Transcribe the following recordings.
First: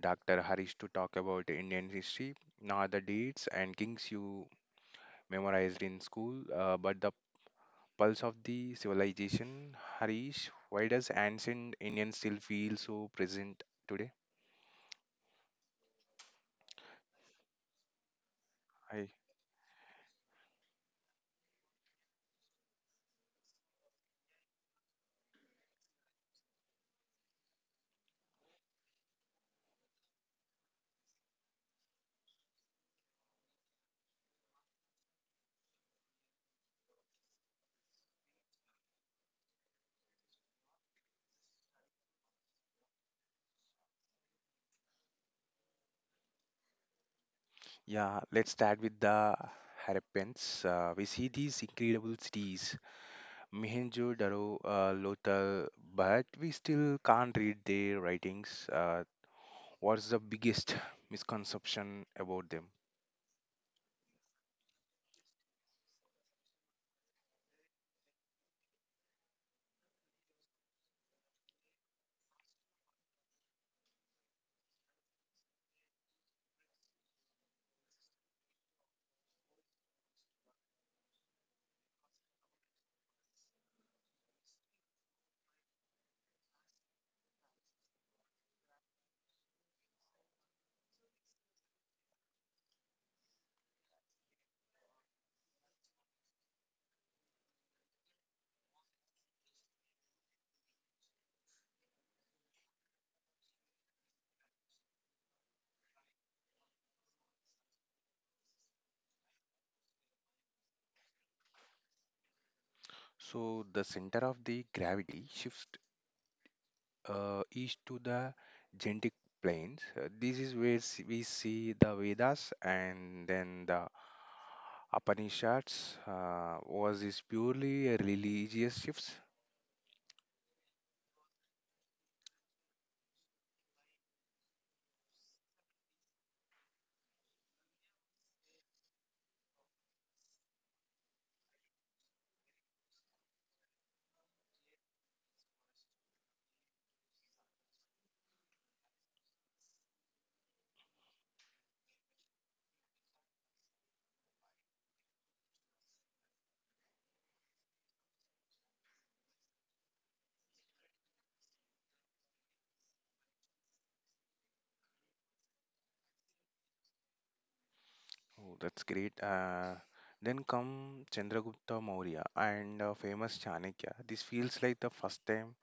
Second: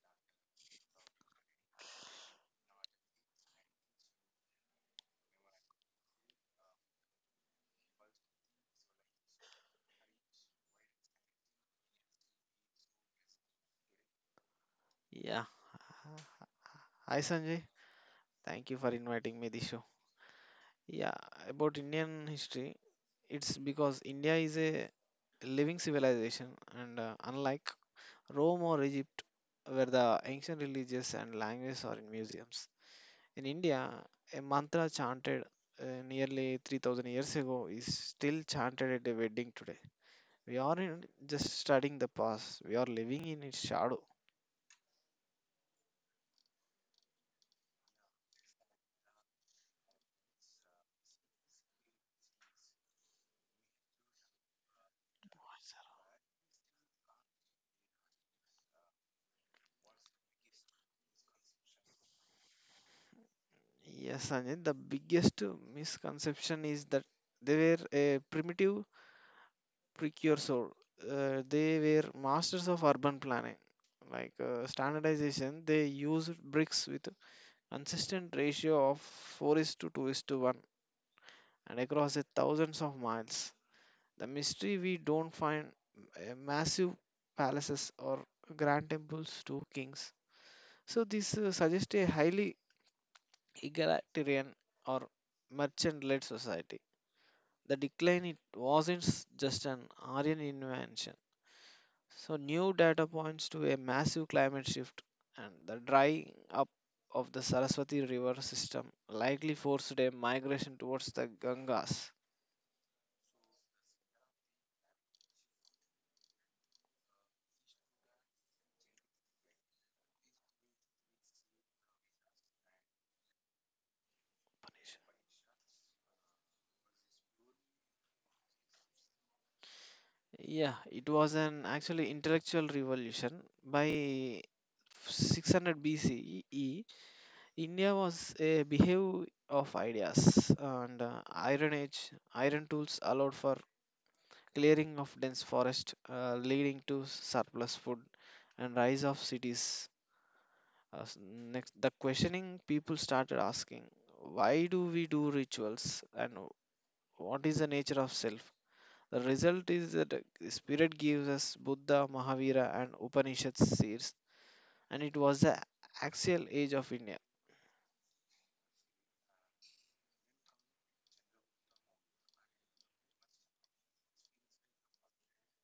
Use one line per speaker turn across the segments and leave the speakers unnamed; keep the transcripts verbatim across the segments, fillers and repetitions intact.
Doctor Harish to talk about the Indian history, not the dates and kings you memorized in school, uh, but the pulse of the civilization. Harish, why does ancient Indian still feel so present today?
Yeah. Hi Sanjay. Thank you for
I,
inviting me this show. Yeah, about Indian history, it's because India is a living civilization and uh, unlike Rome or Egypt where the ancient religious and languages are in museums. In India, a mantra chanted uh, nearly three thousand years ago is still chanted at a wedding today. We aren't just studying the past, we are living in its shadow.
yeah, let's start with the Harappans. Uh, we see these incredible cities, Mohenjo-daro, uh, Lothal, but we still can't read their writings. Uh, What's the biggest misconception about them?
Yes, Sanjay, the biggest uh, misconception is that they were a primitive precursor. Uh, they were masters of urban planning. Like uh, standardization, they used bricks with consistent ratio of four is to two is to one and across a thousands of miles. The mystery we don't find uh, massive palaces or grand temples to kings. So this uh, suggests a highly egalitarian or merchant-led society. The decline, it wasn't s- just an Aryan invention. So new data points to a massive climate shift and the drying up of the Saraswati river system likely forced a migration towards the Gangas.
So, the center of the gravity shifts uh, is to the genetic planes. Uh, this is where s- we see the Vedas and then the Upanishads. Uh, was this purely a religious shifts?
Yeah, it was an actually intellectual revolution. By six hundred B C E, India was a behave of ideas and uh, Iron Age. Iron tools allowed for clearing of dense forest, uh, leading to surplus food and rise of cities. Uh, s- Next, the questioning people started asking, why do we do rituals and what is the nature of self? The result is that the spirit gives us Buddha, Mahavira, and Upanishads seers, and it was the axial age of India.
Oh, that's great. Uh, then come Chandragupta Maurya and uh, famous Chanakya. This feels like the first time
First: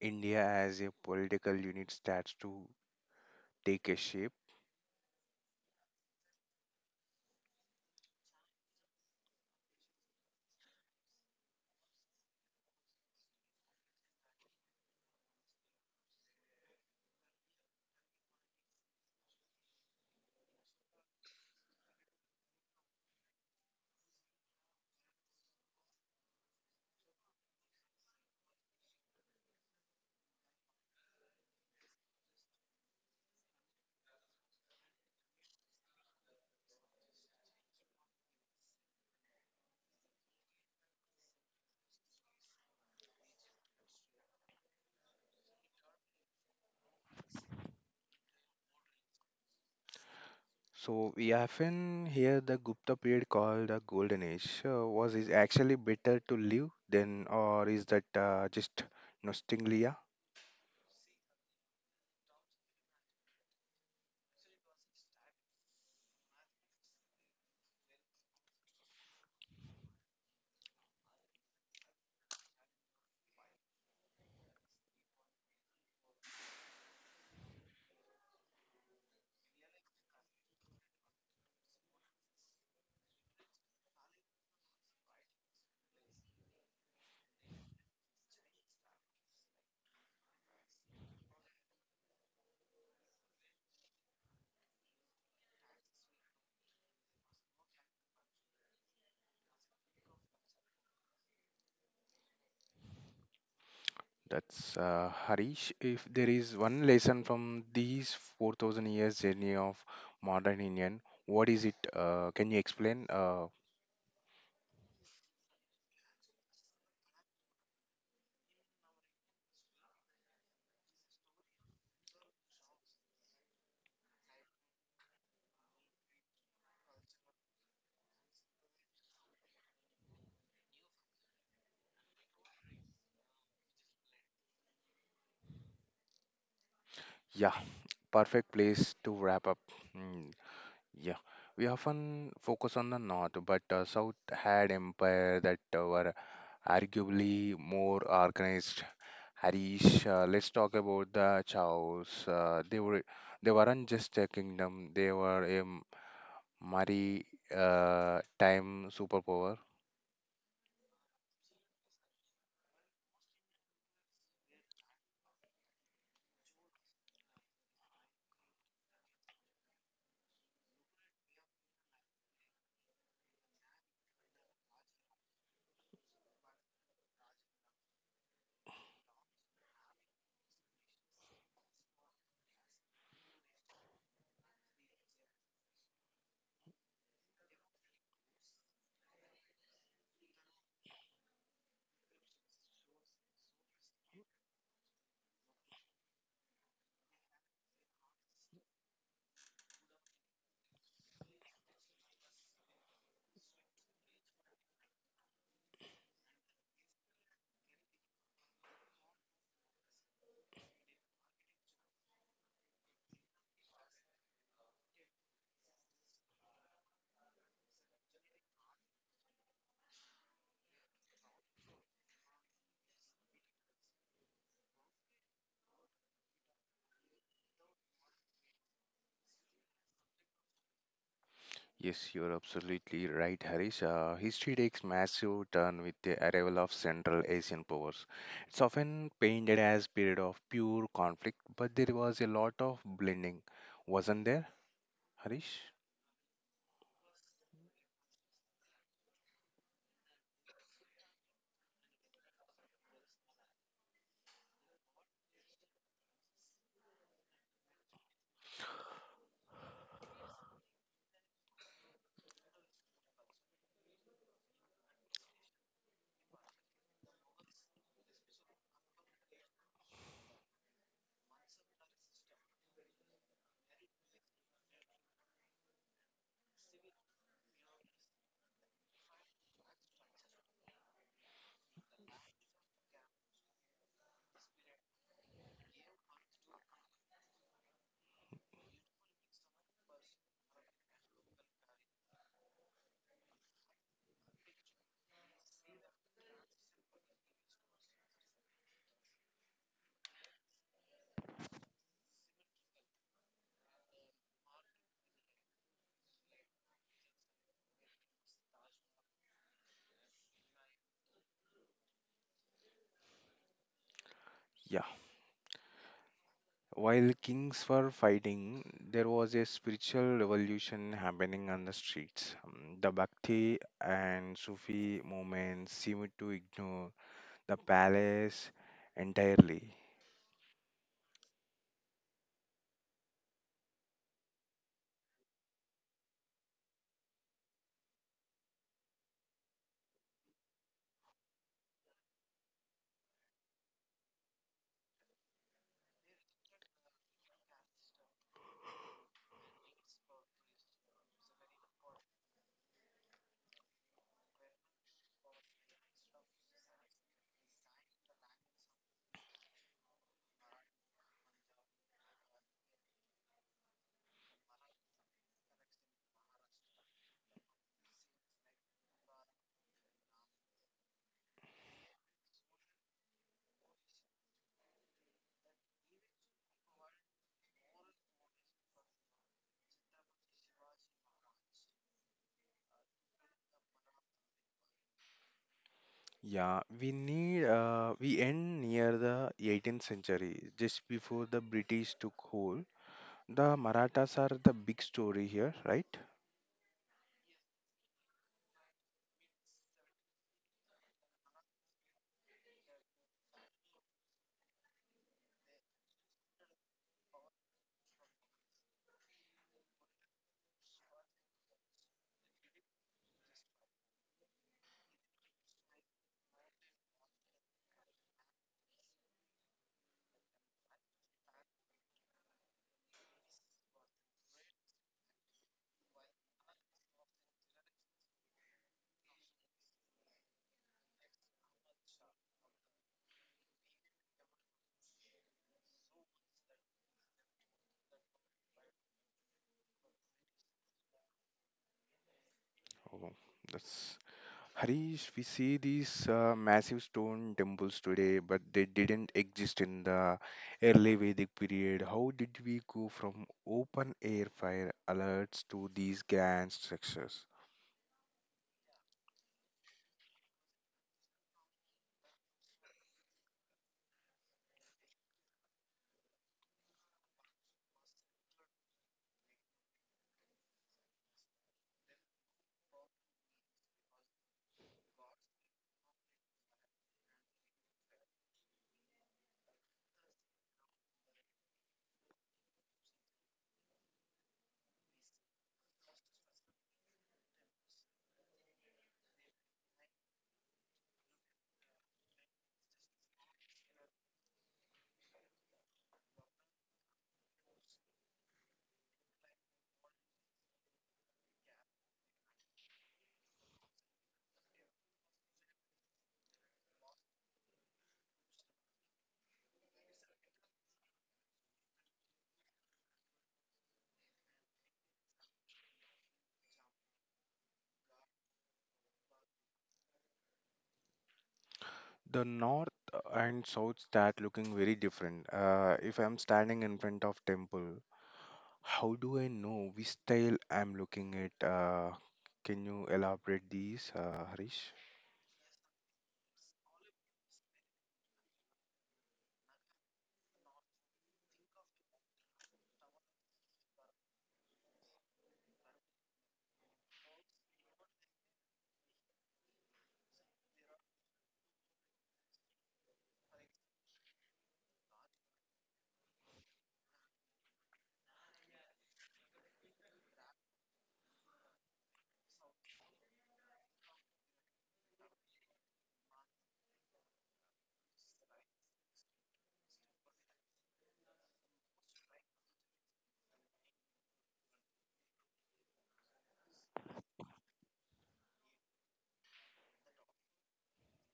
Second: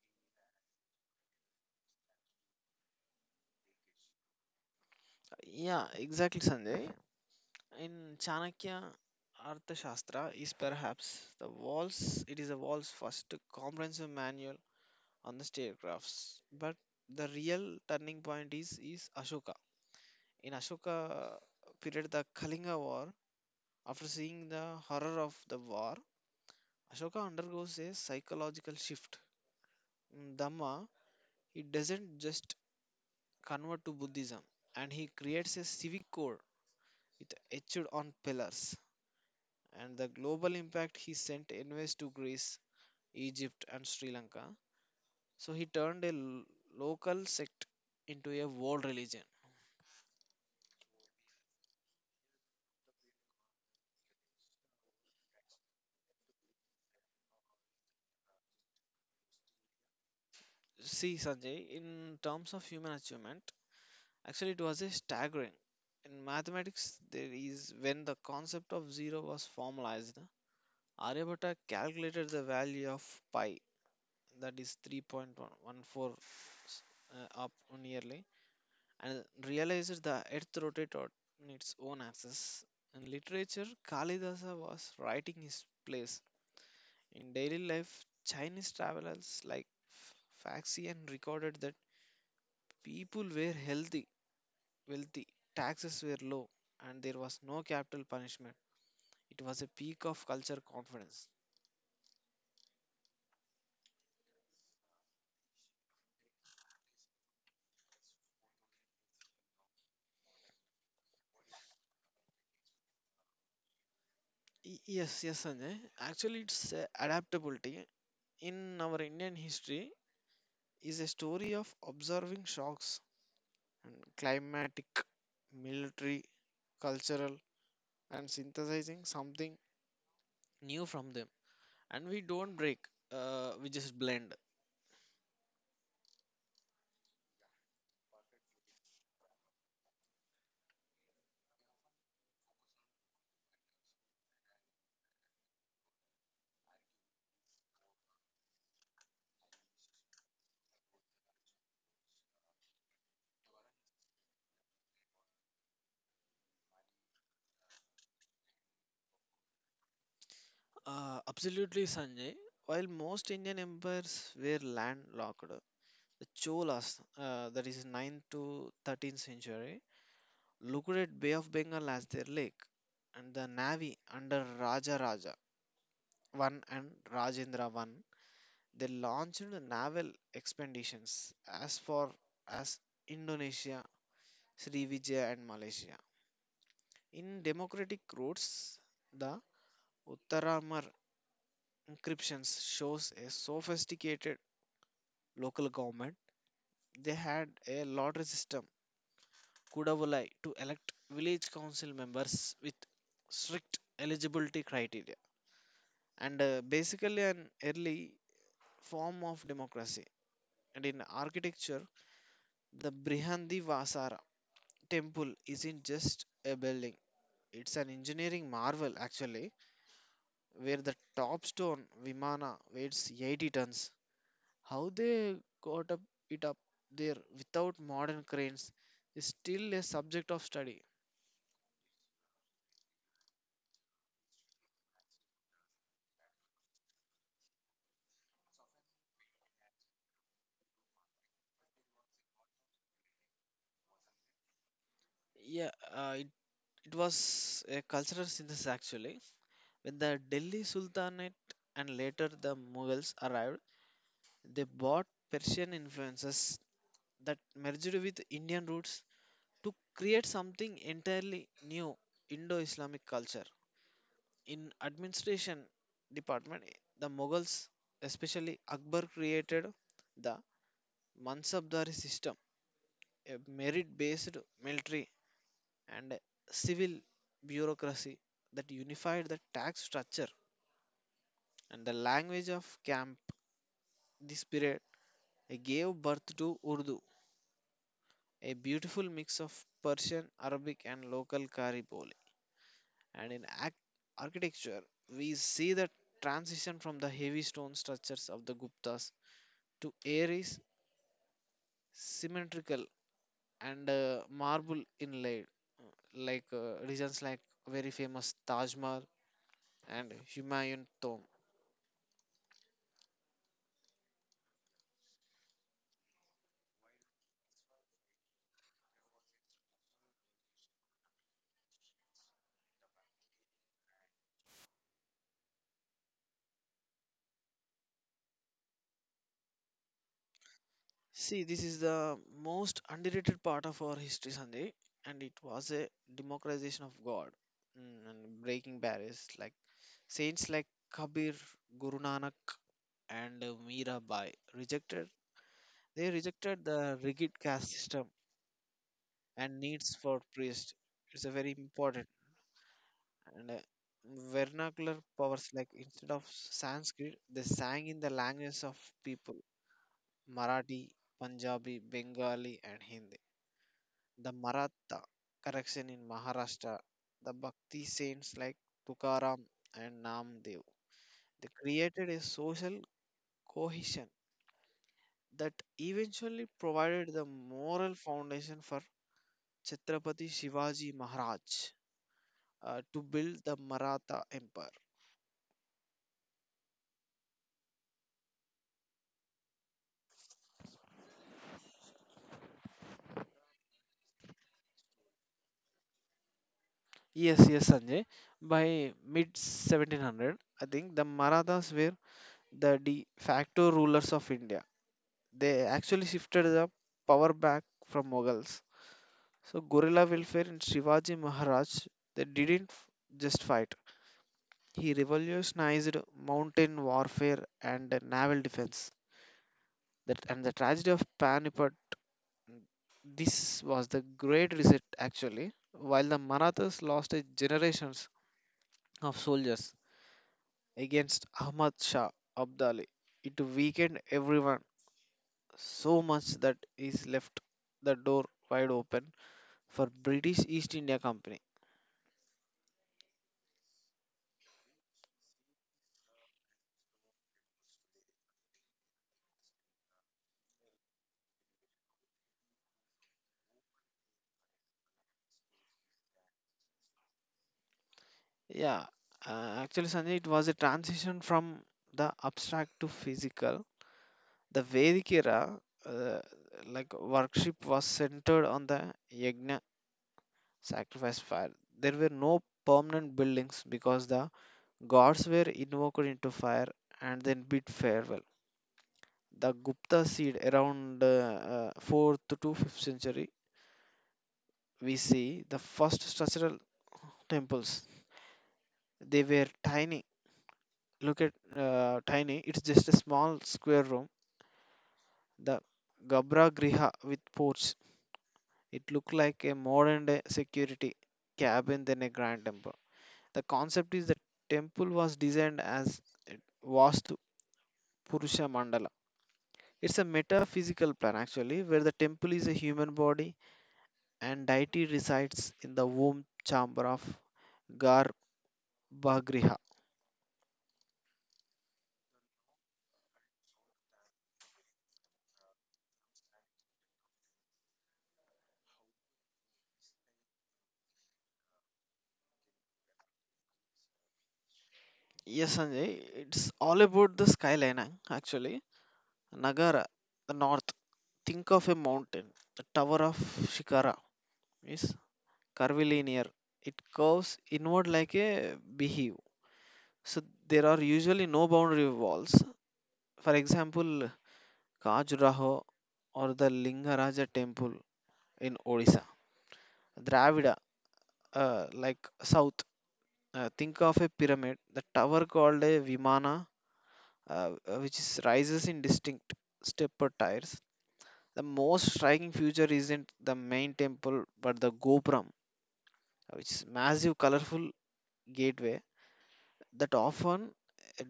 India as a political unit starts to take a shape.
Yeah, exactly, Sanjay. In Chanakya Arthashastra is perhaps the walls. It is the walls first comprehensive manual on the staircrafts. But the real turning point is is Ashoka. In Ashoka period, the Kalinga War, after seeing the horror of the war, Ashoka undergoes a psychological shift. In Dhamma, he doesn't just convert to Buddhism, and he creates a civic code with etched on pillars. And the global impact, he sent envoys to Greece, Egypt, and Sri Lanka. So he turned a l- local sect into a world religion.
So we often hear the Gupta period called the Golden Age. Uh, was it actually better to live then, or is that uh, just nostalgia?
See, Sanjay, in terms of human achievement, actually it was a staggering. In mathematics, there is when the concept of zero was formalized, Aryabhatta calculated the value of pi, that is three point one four uh, up nearly, and realized the earth rotated on its own axis. In literature, Kalidasa was writing his plays. In daily life, Chinese travelers like Faxian recorded that people were healthy, wealthy, taxes were low, and there was no capital punishment. It was a peak of culture confidence.
That's uh, Harish. If there is one lesson from these four thousand years journey of modern Indian, what is it? Uh, can you explain? Uh,
Y- Yes, yes, Sanjay. Actually, it's uh, adaptability in our Indian history is a story of observing shocks and climatic, military, cultural, and synthesizing something new from them. And we don't break, uh, we just blend.
Yeah, perfect place to wrap up. Hmm, yeah, we often focus on the North, but uh, South had empire that uh, were arguably more organized. Harish, uh, let's talk about the Chows. Uh, they were they weren't just a kingdom; they were a m- maritime superpower.
Uh, absolutely, Sanjay. While most Indian empires were landlocked, the Cholas, uh, that is ninth to thirteenth century, looked at Bay of Bengal as their lake, and the navy under Raja Raja I and Rajendra I, they launched naval expeditions as far as Indonesia, Srivijaya, and Malaysia. In democratic routes, the Uttaramar inscriptions shows a sophisticated local government. They had a lottery system Kudavolai to elect village council members with strict eligibility criteria and uh, basically an early form of democracy. And in architecture, the Brihandi Vasara temple isn't just a building, it's an engineering marvel actually, where the top stone Vimana weighs eighty tons. How they got up it up there without modern cranes is still a subject of study.
Yes, you're absolutely right, Harish. Uh, history takes massive turn with the arrival of Central Asian powers. It's often painted as period of pure conflict, but there was a lot of blending, wasn't there, Harish?
Yeah, uh, it was a cultural synthesis actually. When the Delhi Sultanate and later the Mughals arrived, they brought Persian influences that merged with Indian roots to create something entirely new, Indo-Islamic culture. In administration department, the Mughals, especially Akbar, created the Mansabdari system, a merit-based military and civil bureaucracy that unified the tax structure and the language of camp. This period gave birth to Urdu, a beautiful mix of Persian, Arabic, and local Kariboli. And in act- architecture, we see the transition from the heavy stone structures of the Guptas to Aries symmetrical and uh, marble inlaid, uh, like uh, regions like very famous Taj Mahal and Humayun Tomb.
Yeah. While kings were fighting, there was a spiritual revolution happening on the streets. Um, The Bhakti and Sufi movements seemed to ignore the palace entirely.
See, this is the most underrated part of our history, Sanjay, and it was a democratization of God, mm, and breaking barriers. Like saints like Kabir, Guru Nanak, and uh, Mirabai rejected. They rejected the rigid caste system and needs for priests. It's a very important and uh, vernacular powers. Like instead of Sanskrit, they sang in the languages of people: Marathi, Punjabi, Bengali, and Hindi. The Maratha correction in Maharashtra, the Bhakti saints like Tukaram and Namdev. They created a social cohesion that eventually provided the moral foundation for Chhatrapati Shivaji Maharaj uh, to build the Maratha Empire.
Yeah, we need uh, we end near the eighteenth century, just before the British took hold. The Marathas are the big story here, right?
Yes, yes, Sanjay. By mid seventeen hundred, I think the Marathas were the de facto rulers of India. They actually shifted the power back from Mughals. So guerrilla welfare in Shivaji Maharaj, they didn't f- just fight. He revolutionized mountain warfare and naval defense. That and the tragedy of Panipat. This was the Great Reset actually. While the Marathas lost a generations of soldiers against Ahmad Shah Abdali, it weakened everyone so much that is left the door wide open for British East India Company.
Oh, that's Harish. We see these uh, massive stone temples today, but they didn't exist in the early Vedic period. How did we go from open air fire alerts to these grand structures?
Yeah, uh, actually, Sanjay, it was a transition from the abstract to physical. The Vedic era, uh, like worship, was centered on the yagna sacrifice fire. There were no permanent buildings because the gods were invoked into fire and then bid farewell. The Gupta seed around uh, uh, fourth to fifth century, we see the first structural temples. They were tiny, look at uh, tiny, it's just a small square room, the gabra griha with porch. It looked like a modern day security cabin than a grand temple. The concept is the temple was designed as a vastu purusha mandala. It's a metaphysical plan actually, where the temple is a human body and deity resides in the womb chamber of garbhagriha.
The north and south start looking very different. Uh, if I'm standing in front of temple, how do I know which style I'm looking at? Uh, can you elaborate these, uh, Harish?
Yes, Sanjay, it's all about the skyline, uh, actually. Nagara, the north. Think of a mountain. The Tower of Shikara is curvilinear. It curves inward like a beehive. So there are usually no boundary walls. For example, Khajuraho or the Lingaraja temple in Odisha. Dravida, uh, like south. Uh, think of a pyramid. The tower called a Vimana, uh, which is rises in distinct stepper tiers. The most striking feature isn't the main temple but the Gopuram, which is massive colorful gateway that often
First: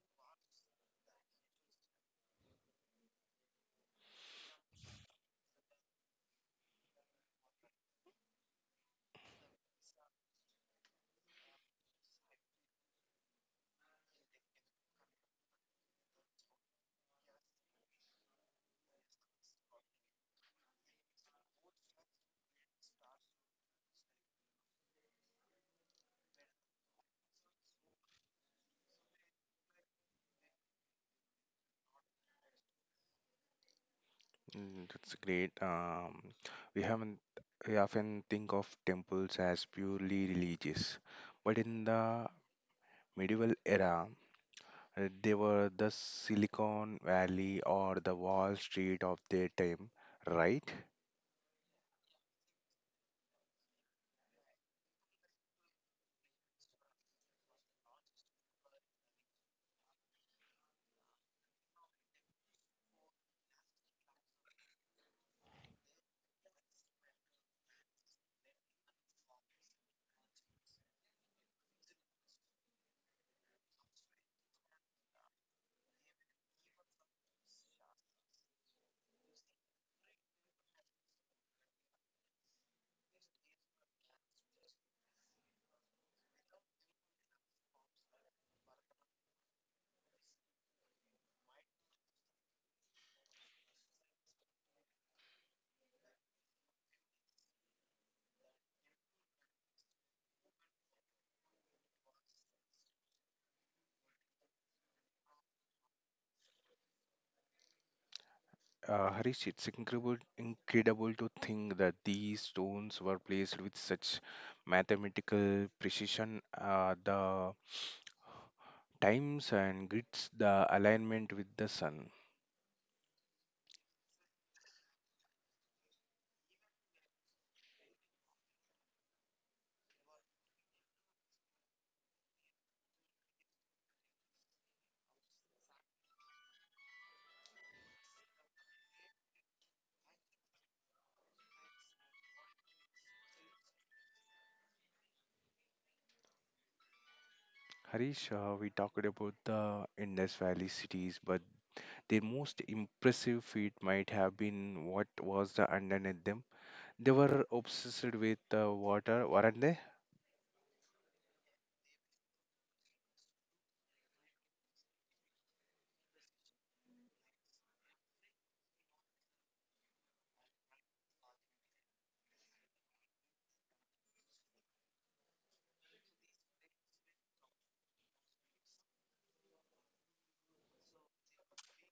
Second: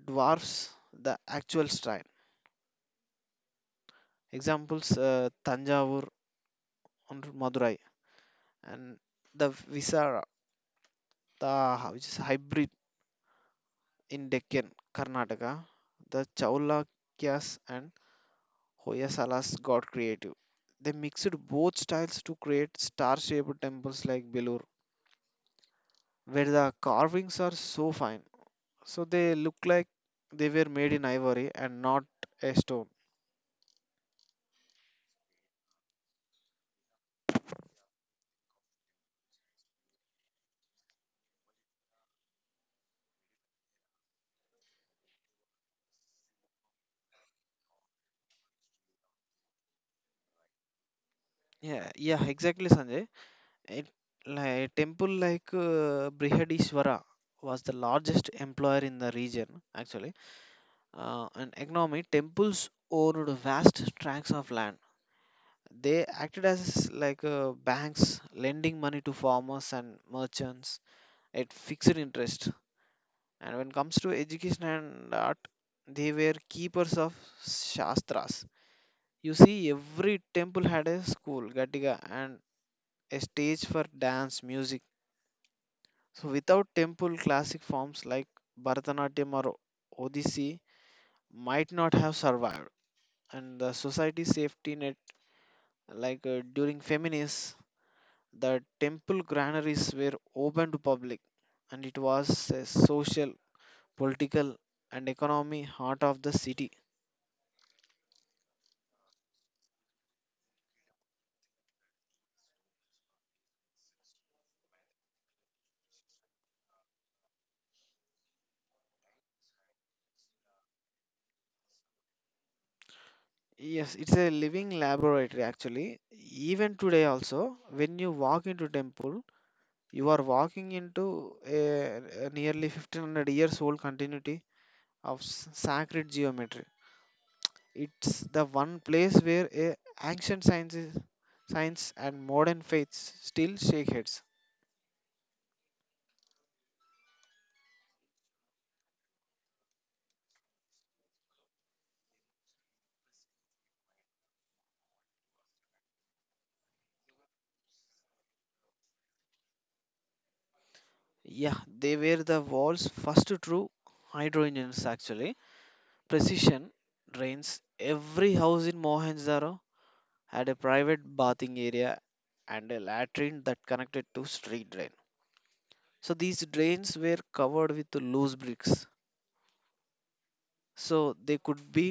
dwarfs the actual shrine. Examples, uh, Tanjavur and Madurai, and the Visara, the which is hybrid in Deccan, Karnataka, the Chalukyas and Hoysalas got creative. They mixed both styles to create star-shaped temples like Belur, where the carvings are so fine. So they look like they were made in ivory and not a stone.
Mm, that's great. Um, we haven't we often think of temples as purely religious, but in the medieval era, uh, they were the Silicon Valley or the Wall Street of their time, right?
Yeah, yeah, exactly, Sanjay. It, like, a temple like uh, Brihadishvara was the largest employer in the region, actually. Uh, and economy, temples owned vast tracts of land. They acted as like uh, banks, lending money to farmers and merchants at fixed interest. And when it comes to education and art, they were keepers of shastras. You see, every temple had a school, Gatiga, and a stage for dance, music. So, without temple, classic forms like Bharatanatyam or Odissi might not have survived. And the society safety net, like uh, during feminists, the temple granaries were open to public, and it was a social, political, and economy heart of the city.
Uh, Harish, it's incredible, incredible to think that these stones were placed with such mathematical precision. Uh, the times and grids, the alignment with the sun.
Yes, it's a living laboratory actually. Even today also, when you walk into temple, you are walking into a, a nearly fifteen hundred years old continuity of s- sacred geometry. It's the one place where a ancient sciences, science and modern faiths still shake heads.
Harish, uh, we talked about the Indus Valley cities, but their most impressive feat might have been what was the underneath them. They were obsessed with uh, water, weren't they?
Yeah, they were the world's first true hydro engineers actually. Precision drains. Every house in Mohenjo-daro had a private bathing area and a latrine that connected to street drain. So these drains were covered with loose bricks so they could be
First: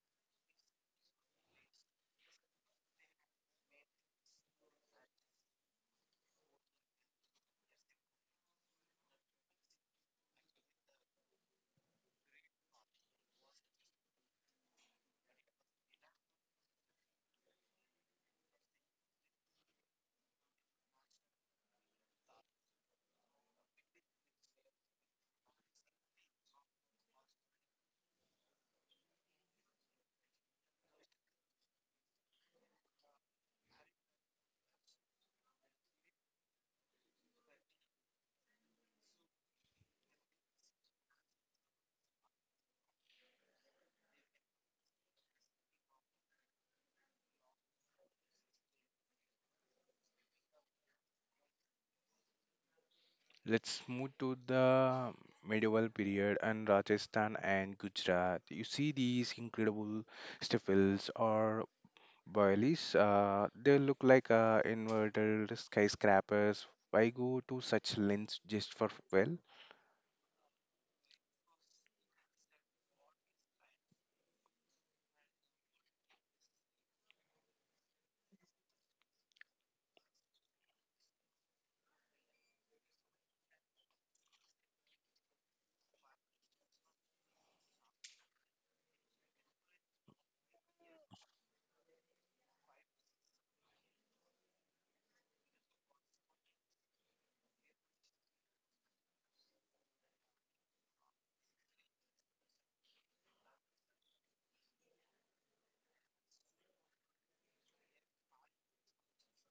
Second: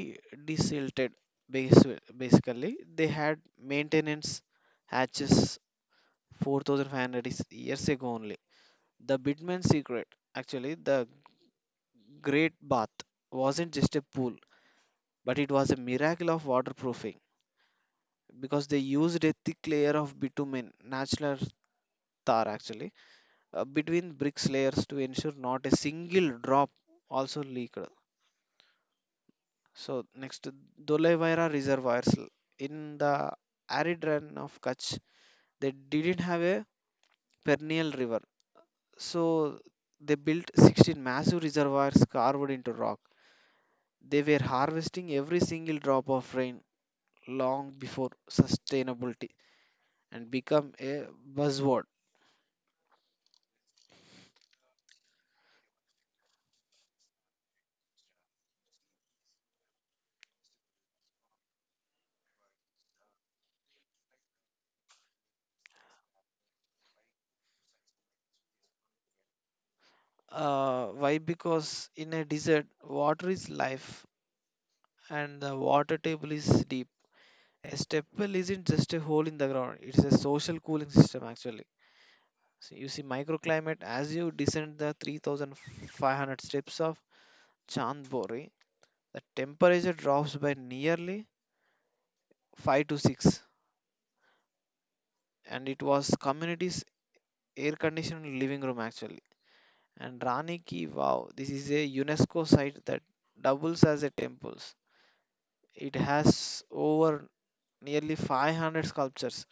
desilted, basi- basically they had maintenance hatches four thousand five hundred is- years ago only. The bidman secret actually, the great bath wasn't just a pool but it was a miracle of waterproofing because they used a thick layer of bitumen, natural tar actually, uh, between bricks layers to ensure not a single drop also leaked. So next, Dolevaira reservoirs, L- in the arid run of Kutch, they didn't have a perennial river, so they built sixteen massive reservoirs carved into rock. They were harvesting every single drop of rain long before sustainability and become a buzzword.
Let's move to the medieval period and Rajasthan and Gujarat. You see these incredible steeples or boilies. Uh, they look like uh, inverted skyscrapers. Why go to such lengths just for well?
Uh, why? Because in a desert, water is life, and the water table is deep. A step well isn't just a hole in the ground; it's a social cooling system actually. So you see microclimate as you descend the three thousand five hundred steps of Chandbori, the temperature drops by nearly five to six, and it was community's air conditioned living room actually. And Rani Ki Wow, this is a UNESCO site that doubles as a temples. It has over nearly five hundred sculptures.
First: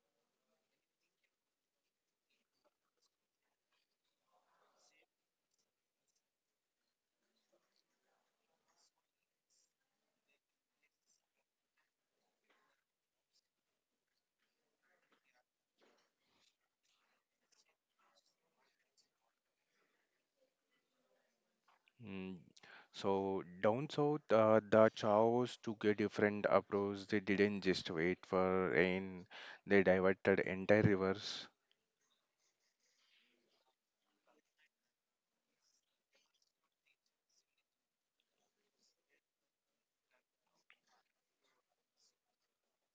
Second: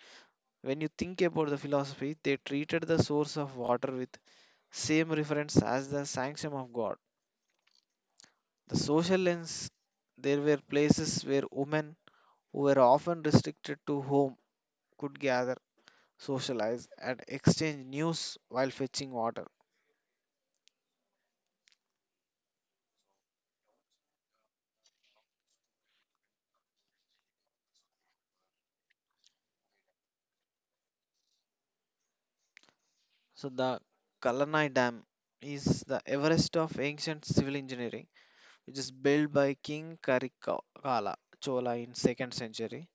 When you think about the philosophy, they treated the source of water with same reference as the sanction of God. The social lens, there were places where women who were often restricted to home could gather, socialize, and exchange news while fetching water.
Mm, so down south, uh, the chows took a different approach. They didn't just wait for rain. They diverted entire rivers.
So the Kalanai Dam is the Everest of ancient civil engineering, which is built by King Karikala Chola in second century.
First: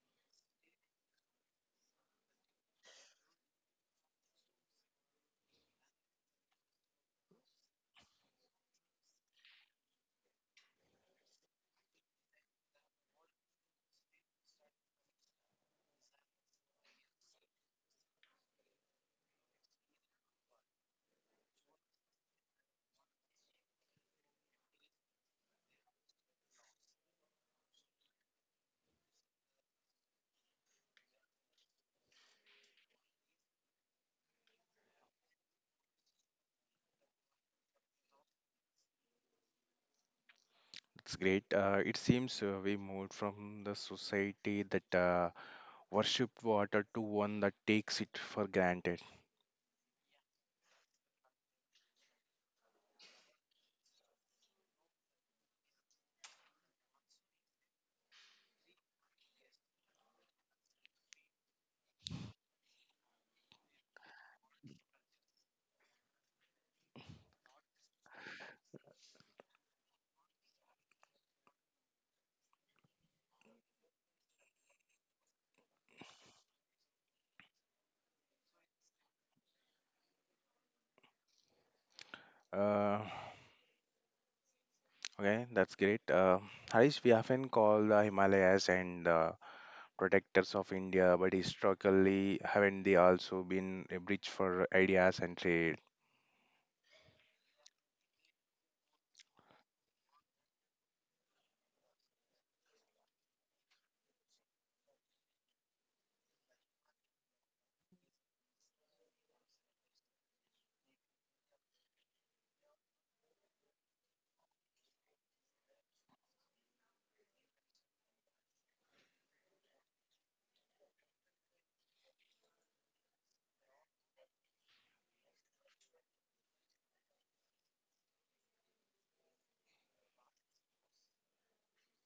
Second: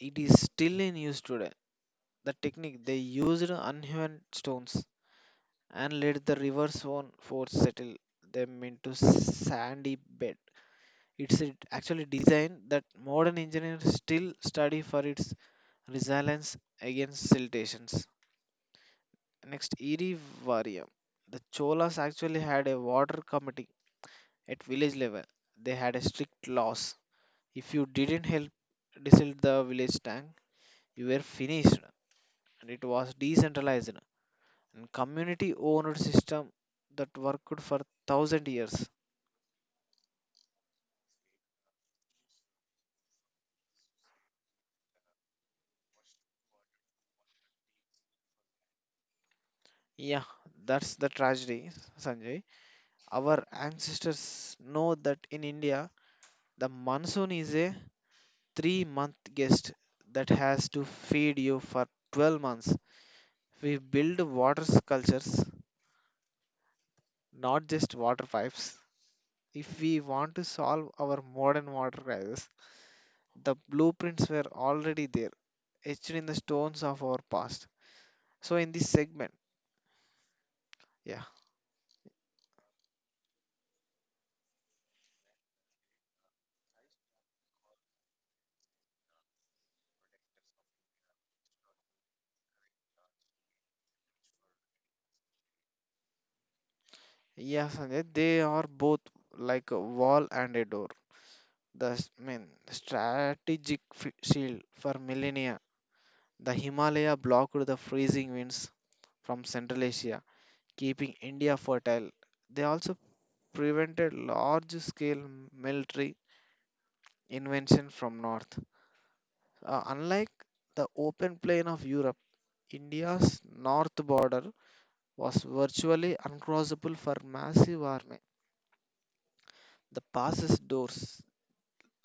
It is still in use today. The technique they used unhewn stones and let the river's own force settle them into sandy bed. It's a- actually design that modern engineers still study for its resilience against siltations. Next, Irivarium. The Cholas actually had a water committee at village level. They had a strict laws. If you didn't help desalt the village tank, you were finished. And it was decentralized and community-owned system that worked for thousand years.
It's great. Uh, it seems uh, we moved from the society that uh, worship water to one that takes it for granted.
Yeah, that's the tragedy, Sanjay. Our ancestors know that in India, the monsoon is a three month guest that has to feed you for twelve months. We build water sculptures, not just water pipes. If we want to solve our modern water crisis, the blueprints were already there, etched in the stones of our past. So, in this segment, yeah,
Uh, okay, that's great. Uh, Harish, we often call the Himalayas and uh, protectors of India, but historically, haven't they also been a bridge for ideas and trade?
yeah, Sanjay, they are both like a wall and a door, the s- mean strategic f- shield for millennia. The Himalaya blocked the freezing winds from Central Asia, keeping India fertile. They also prevented large scale military invention from north. Uh, unlike the open plain of Europe, India's north border was virtually uncrossable for massive army. The passes doors,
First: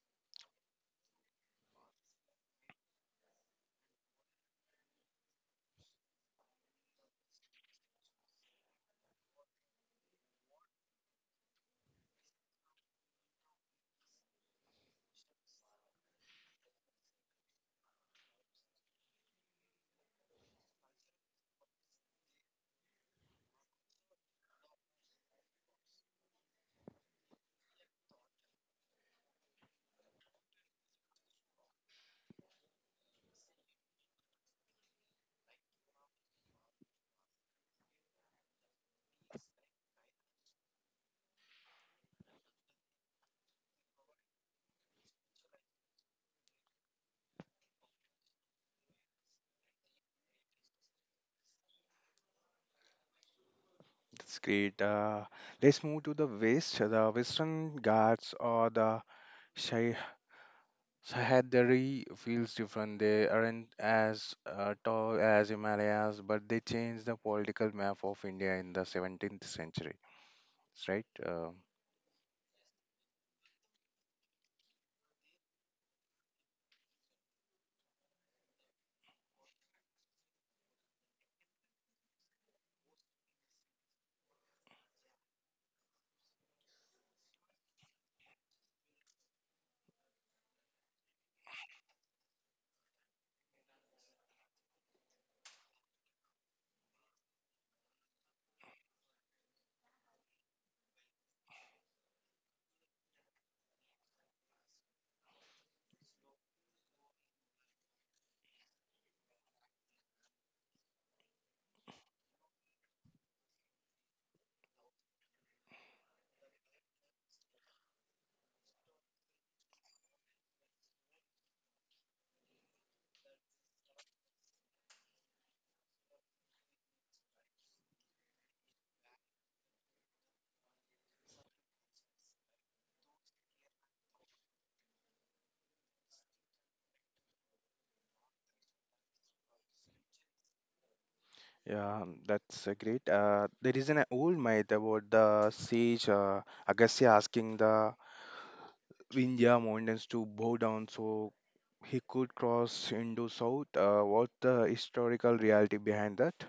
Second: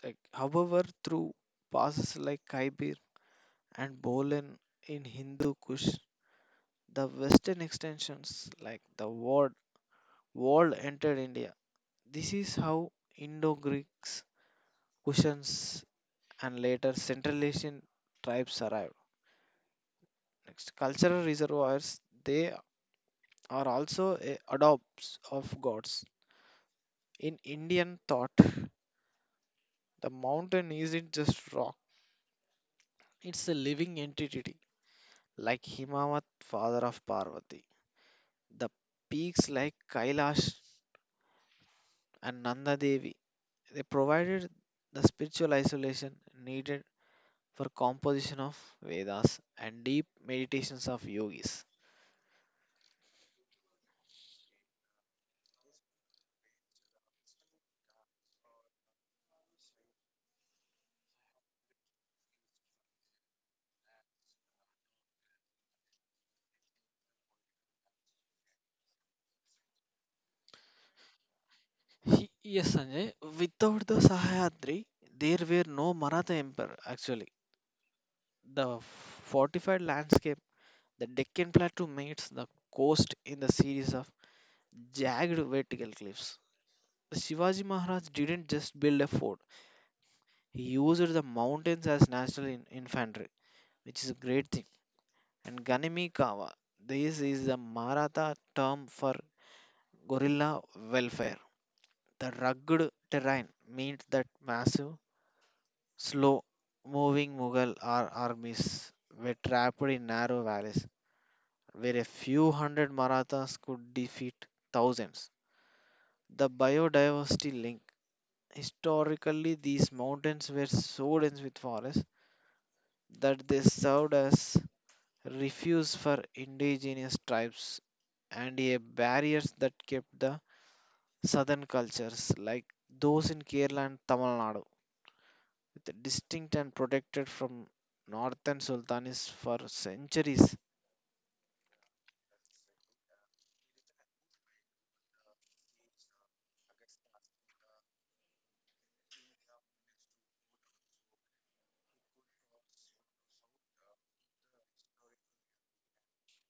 like, however, through passes like Khyber and Bolan in Hindu Kush, the western extensions like the war world entered India. This is how Indo Greeks, Kushans, and later Central Asian tribes arrived. Next, cultural reservoirs, they are also a adopts of gods. In Indian thought, the mountain isn't just rock, it's a living entity, like Himavat, father of Parvati. The peaks like Kailash and Nanda Devi, they provided the spiritual isolation needed for composition of Vedas and deep meditations of yogis.
That's great. Uh, let's move to the west. The Western Ghats or the Shai- Sahyadri feels different. They aren't as uh, tall as Himalayas, but they changed the political map of India in the seventeenth century, right? Uh,
He- Yes, Sanjay, without the Sahyadri, there were no Maratha Empire actually. The fortified landscape, the Deccan Plateau meets the coast in the series of jagged vertical cliffs. Shivaji Maharaj didn't just build a fort, he used the mountains as national in- infantry, which is a great thing. And Ganimi Kawa, this is the Maratha term for guerrilla welfare. The rugged terrain meant that massive, slow moving Mughal ar- armies were trapped in narrow valleys where a few hundred Marathas could defeat thousands. The biodiversity link. Historically, these mountains were so dense with forests that they served as refuge for indigenous tribes and a barriers that kept the southern cultures like those in Kerala and Tamil Nadu distinct and protected from northern sultanates for centuries.
yeah, um, that's uh, great. Uh, there is an uh, old myth about the sage uh, Agastya asking the Vindhya mountains to bow down so he could cross into south. Uh, what's the historical reality behind that?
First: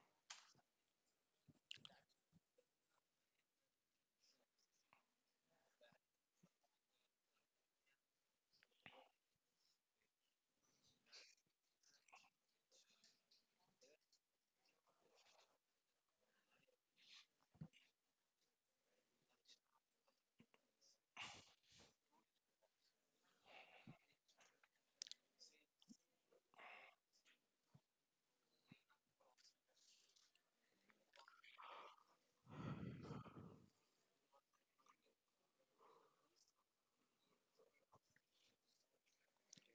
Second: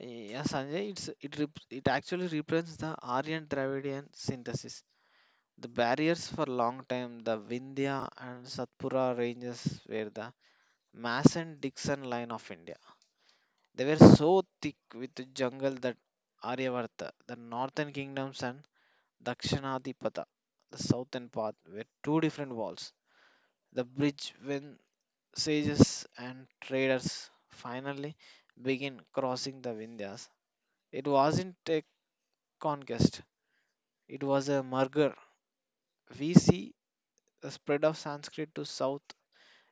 Yeah, Sanjay, it's, it, rep- it actually represents the Aryan Dravidian synthesis. The barriers for long time, the Vindhya and Satpura ranges were the Mason-Dixon line of India. They were so thick with the jungle that Aryavarta, the northern kingdoms and Dakshinadipata, the southern path, were two different walls. The bridge when sages and traders finally began crossing the Vindhyas. It wasn't a conquest, it was a merger. We see the spread of Sanskrit to south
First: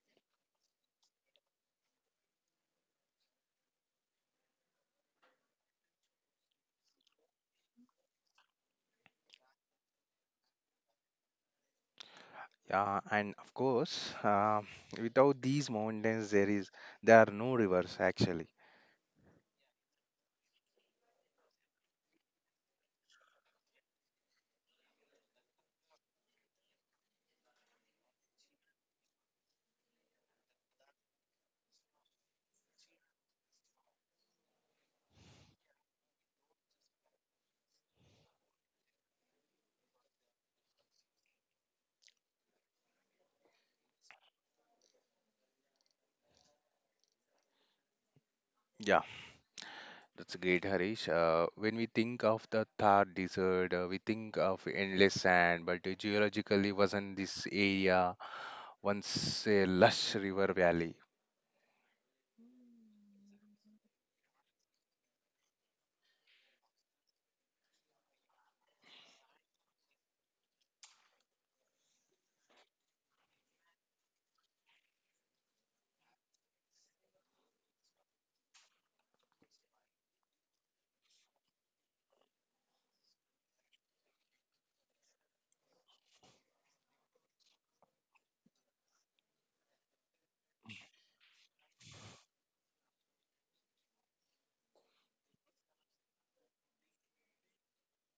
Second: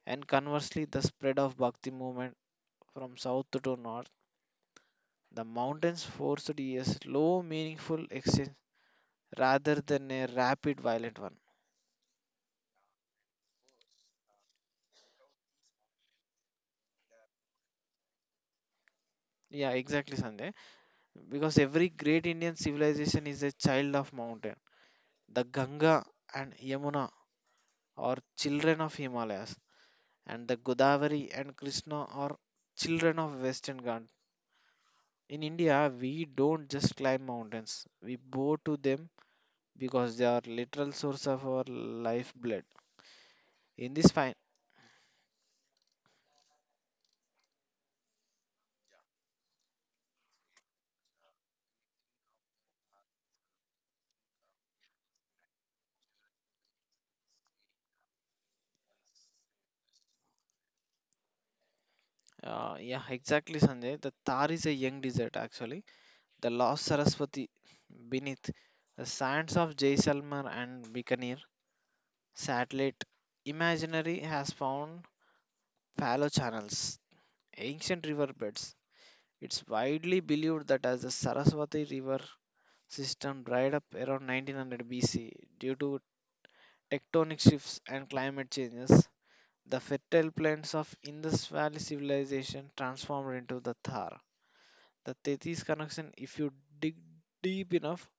and conversely the spread of Bhakti movement from south to north. The mountains forced a slow, meaningful exchange rather than a rapid, violent one.
Yeah, and of course, uh, without these mountains, there is there are no rivers actually.
Yeah, exactly, Sanjay. Because every great Indian civilization is a child of mountain. The Ganga and Yamuna or children of Himalayas, and the Godavari and Krishna are children of Western Ghats. In India, we don't just climb mountains, we bow to them because they are literal source of our lifeblood. In this fine,
Yeah, that's great, Harish. Uh, when we think of the Thar Desert, uh, we think of endless sand, but uh, geologically wasn't this area once a lush river valley?
uh, yeah, exactly, Sanjay. The Thar is a young desert actually, the lost Saraswati beneath the sands of Jaisalmer and Bikaner. Satellite imaginary has found fallow channels, ancient riverbeds. It's widely believed that as the Saraswati River system dried up around nineteen hundred B C due to tectonic shifts and climate changes, the fertile plains of Indus Valley civilization transformed into the Thar. The Tethys connection, if you dig deep enough,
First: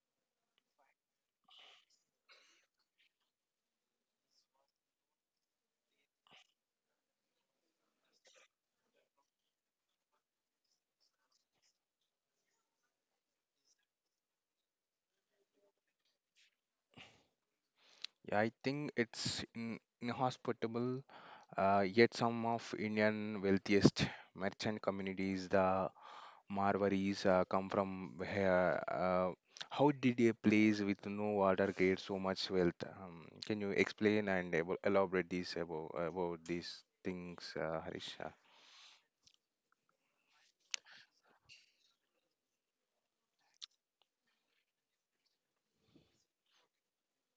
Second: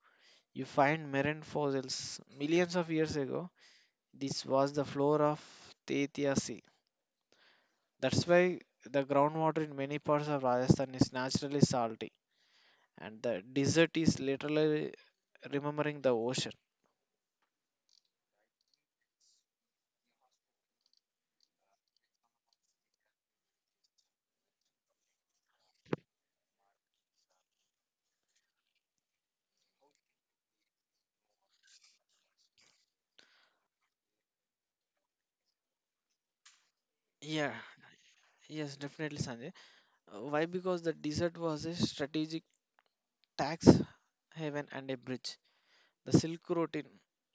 you find marine fossils. Millions of years ago, this was the floor of Tethya Sea. That's why the groundwater in many parts of Rajasthan is naturally salty and the desert is literally remembering the ocean.
Yeah, I think it's in, inhospitable, uh, yet some of Indian wealthiest merchant communities, the Marwaris uh, come from here. Uh, how did a place with no water create so much wealth? Um, can you explain and abo- elaborate this about, about these things,
Yeah,
uh, Harish? Uh,
yes, definitely, Sanjay. Uh, Why? Because the desert was a strategic tax haven and a bridge. The Silk Road in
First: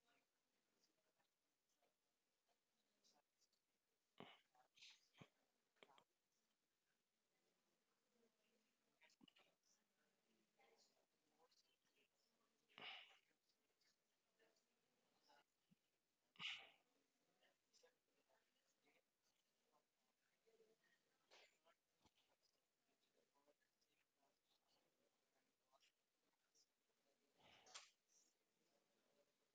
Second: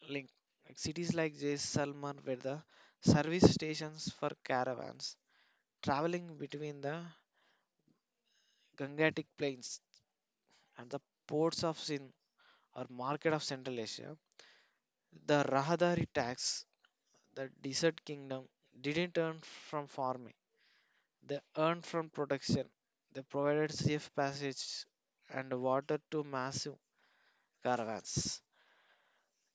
link like cities like Jaisalmer were the service stations for caravans traveling between the Gangetic plains and the ports of Sind or market of Central Asia. The Rahadari tax, the desert kingdom, didn't turn from farming. They earned from protection. They provided safe passage and water to massive caravans.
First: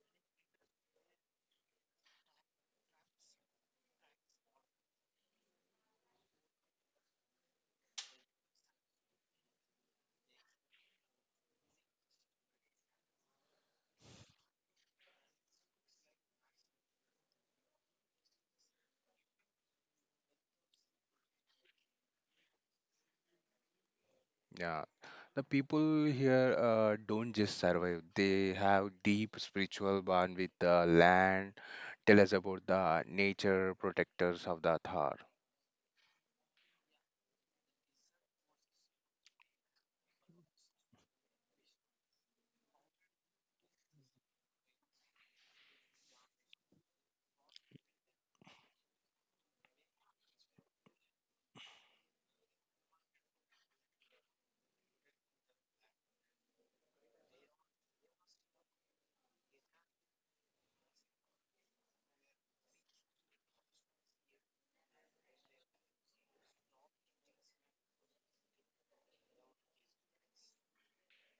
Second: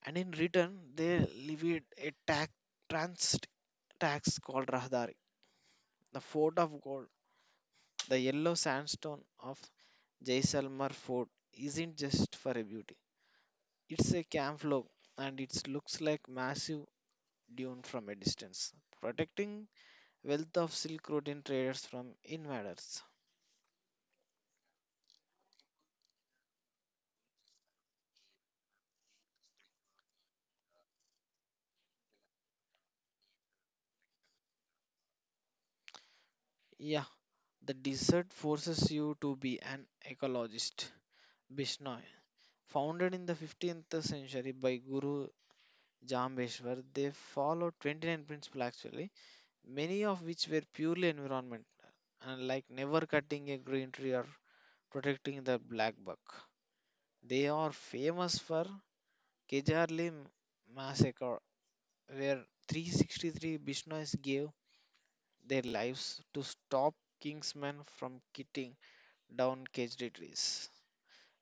And in return, they levied a tax, trans tax called Rahdari. The fort of gold, the yellow sandstone of Jaisalmer fort, isn't just for a beauty. It's a camouflage and it looks like massive dune from a distance, protecting wealth of Silk Road in traders from invaders.
Yeah, the people here uh, don't just survive; they have deep spiritual bond with the land. Tell us about the nature protectors of the Thar.
Yeah, the desert forces you to be an ecologist. Bishnoi, founded in the fifteenth century by Guru Jambeshwar, they follow twenty-nine principles actually, many of which were purely environment, and like never cutting a green tree or protecting the black buck. They are famous for Kejarli massacre, where three hundred sixty-three Bishnois gave their lives to stop kingsmen from cutting down Kejri trees.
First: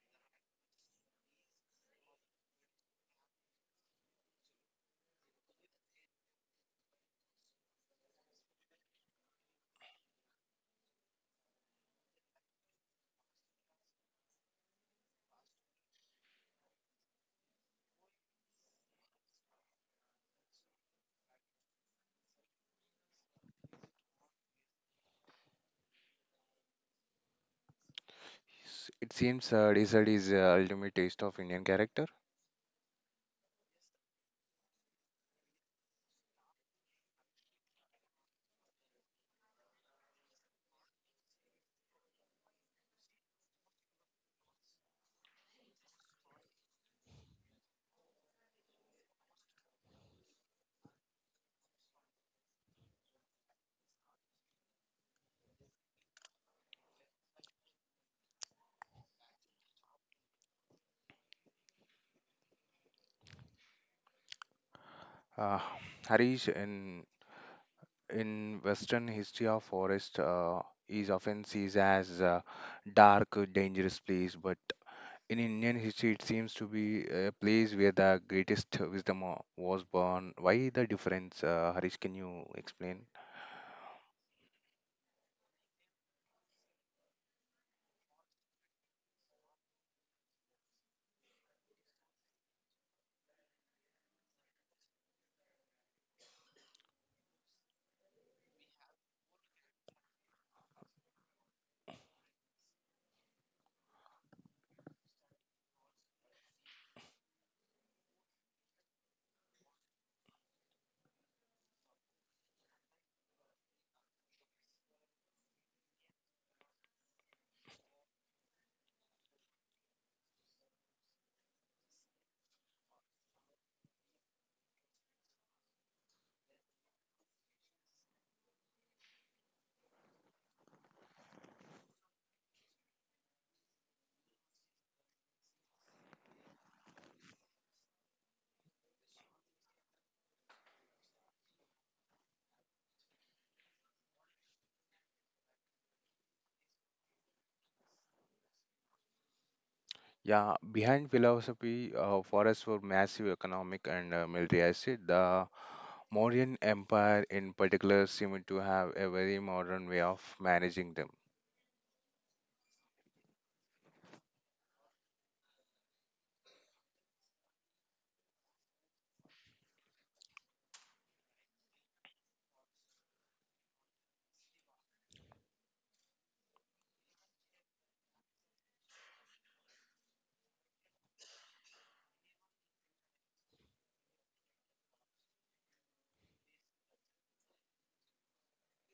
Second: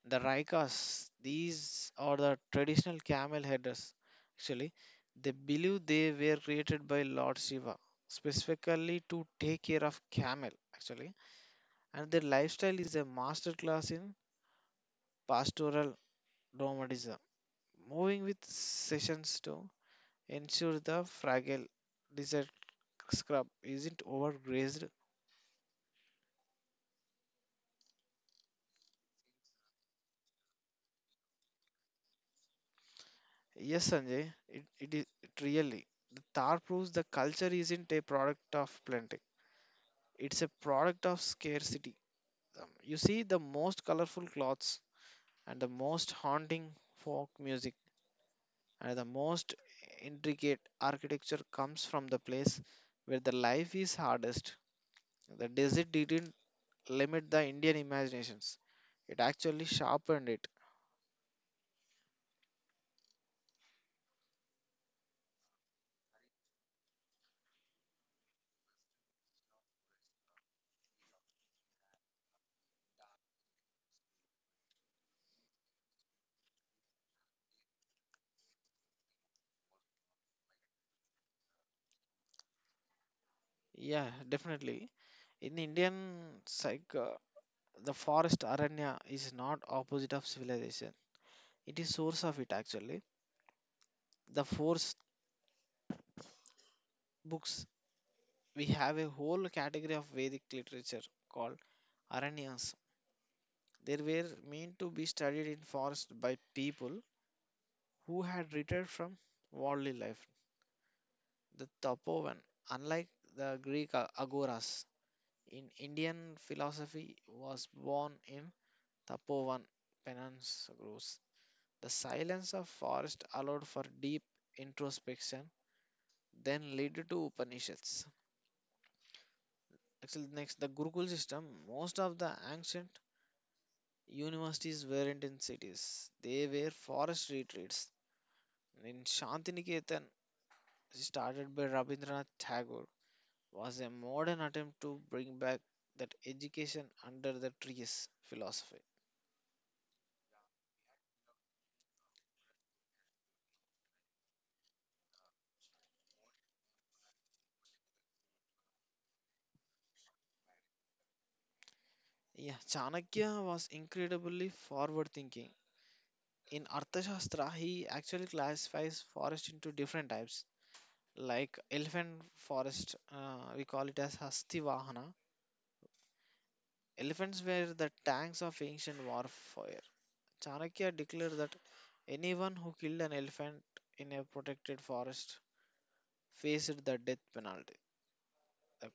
The Raikas, these are the traditional camel headers. Actually, they believe they were created by Lord Shiva specifically to take care of camel. Actually, and their lifestyle is a masterclass in pastoral nomadism, moving with sessions to ensure the fragile desert scrub isn't overgrazed.
S- It seems uh, desert is the ultimate taste of Indian character.
Yes, Sanjay, it, it is it really. The tar proves the culture isn't a product of plenty. It's a product of scarcity. Um, You see, the most colorful clothes and the most haunting folk music and the most intricate architecture comes from the place where the life is hardest. The desert didn't limit the Indian imaginations, it actually sharpened it.
Uh, Harish, in in Western history a forest uh, is often seen as a dark, uh, dangerous place, but in Indian history, it seems to be a place where the greatest wisdom uh, was born. Why the difference, uh, Harish? Can you explain?
Yeah, definitely. In Indian psych, uh, the forest aranya is not opposite of civilization. It is source of it actually. The forest books, we have a whole category of Vedic literature called Aranyas. They were meant to be studied in forest by people who had retired from worldly life. The Tapovan, unlike the Greek a- agoras, in Indian philosophy was born in Tapovan peninsulas. The silence of forest allowed for deep introspection, then led to Upanishads. Actually, next the Gurukul system. Most of the ancient Universities weren't in cities, they were forest retreats. In Shantiniketan, started by Rabindranath Tagore, was a modern attempt to bring back that education under the trees philosophy.
Yeah, behind philosophy, uh, forests were massive economic and uh, military asset. The Mauryan Empire, in particular, seemed to have a very modern way of managing them.
Yeah, Chanakya was incredibly forward thinking. In Arthashastra, he actually classifies forest into different types. Like elephant forest, uh, we call it as Hastivahana. Elephants were the tanks of ancient warfare. Chanakya declared that anyone who killed an elephant in a protected forest faced the death penalty. The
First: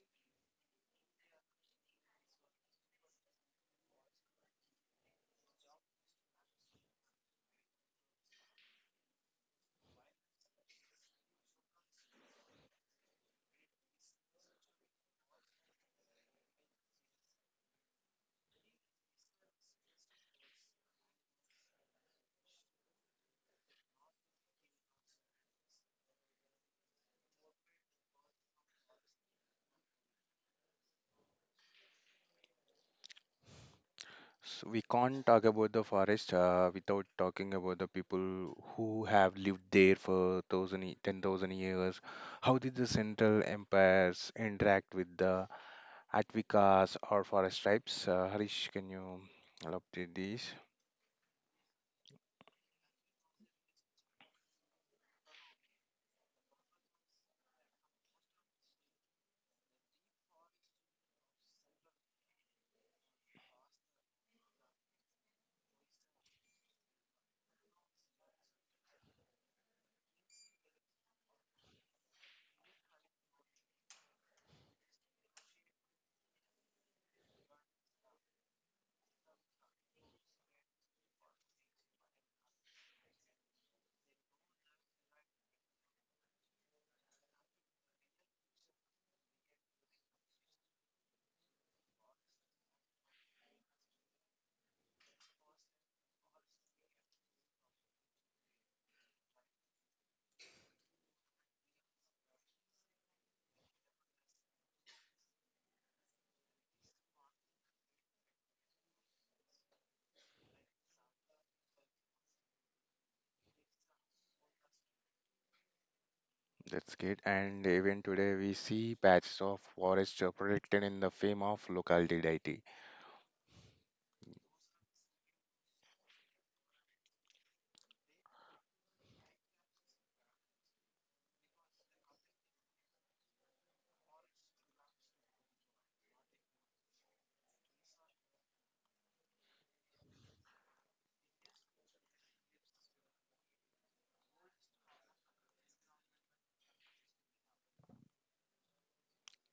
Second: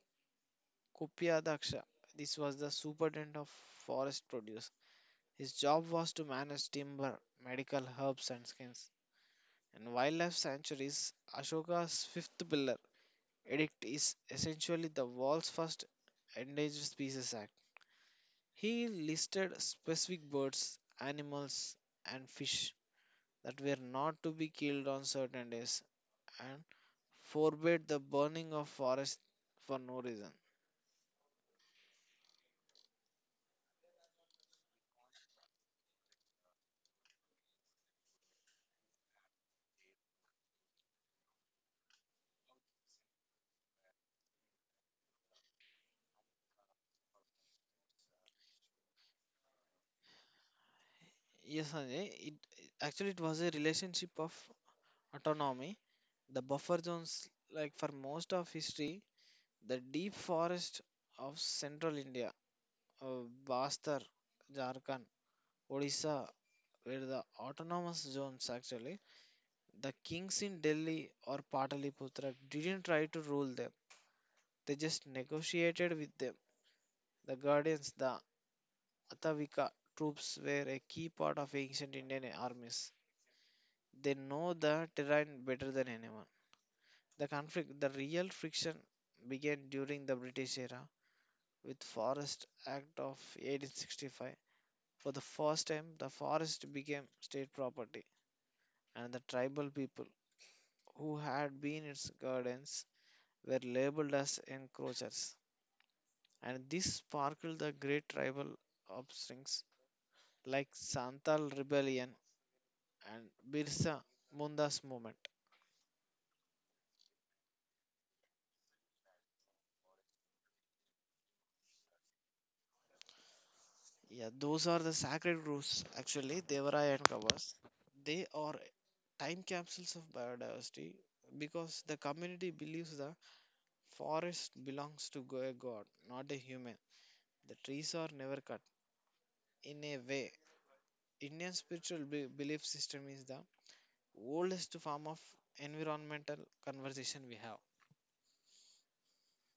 Kopya Daksha, this was the superintendent of forest produce. His job was to manage timber, medical herbs and skins. And wildlife sanctuaries, Ashoka's fifth pillar edict is essentially the world's first Endangered Species Act. He listed specific birds, animals, and fish that were not to be killed on certain days and forbade the burning of forest for no reason.
So we can't talk about the forest uh, without talking about the people who have lived there for thousand, ye- ten thousand years. How did the Central Empires interact with the Atvikas or forest tribes? Uh, Harish, can you elaborate this?
Yes, Sanjay, it it- actually it was a relationship of autonomy. The buffer zones, like for most of history, the deep forest of central India, uh, Bastar, Jharkhand, Odisha, were the autonomous zones actually. The kings in Delhi or Pataliputra didn't try to rule them. They just negotiated with them. The guardians, the Atavika troops were a key part of ancient Indian armies. They know the terrain better than anyone. The conflict, the real friction began during the British era with Forest Act of eighteen sixty-five. For the first time, the forest became state property and the tribal people who had been its guardians were labeled as encroachers. And this sparked the great tribal uprisings like Santal rebellion and Birsa Munda's movement.
That's good. And even today, we see patches of forest uh, protected in the fame of locality deity.
Yeah, those are the sacred groves actually, Devaraya and Kavas. They are time capsules of biodiversity because the community believes the forest belongs to go- a god, not a human. The trees are never cut. In a way, Indian spiritual be- belief system is the oldest form of environmental conversation we have.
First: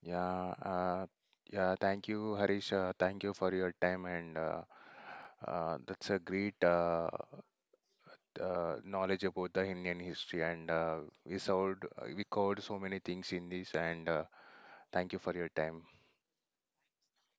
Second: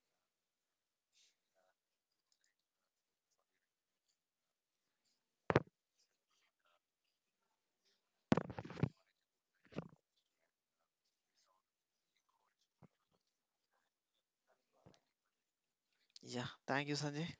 Yeah, uh, yeah. Thank you, Harish. Uh, thank you for your time and. Uh, uh, That's a great uh, uh, knowledge about the Indian history, and uh, we solved uh, we covered so many things in this. And uh, thank you for your time.
Yeah, thank you, Sanjay.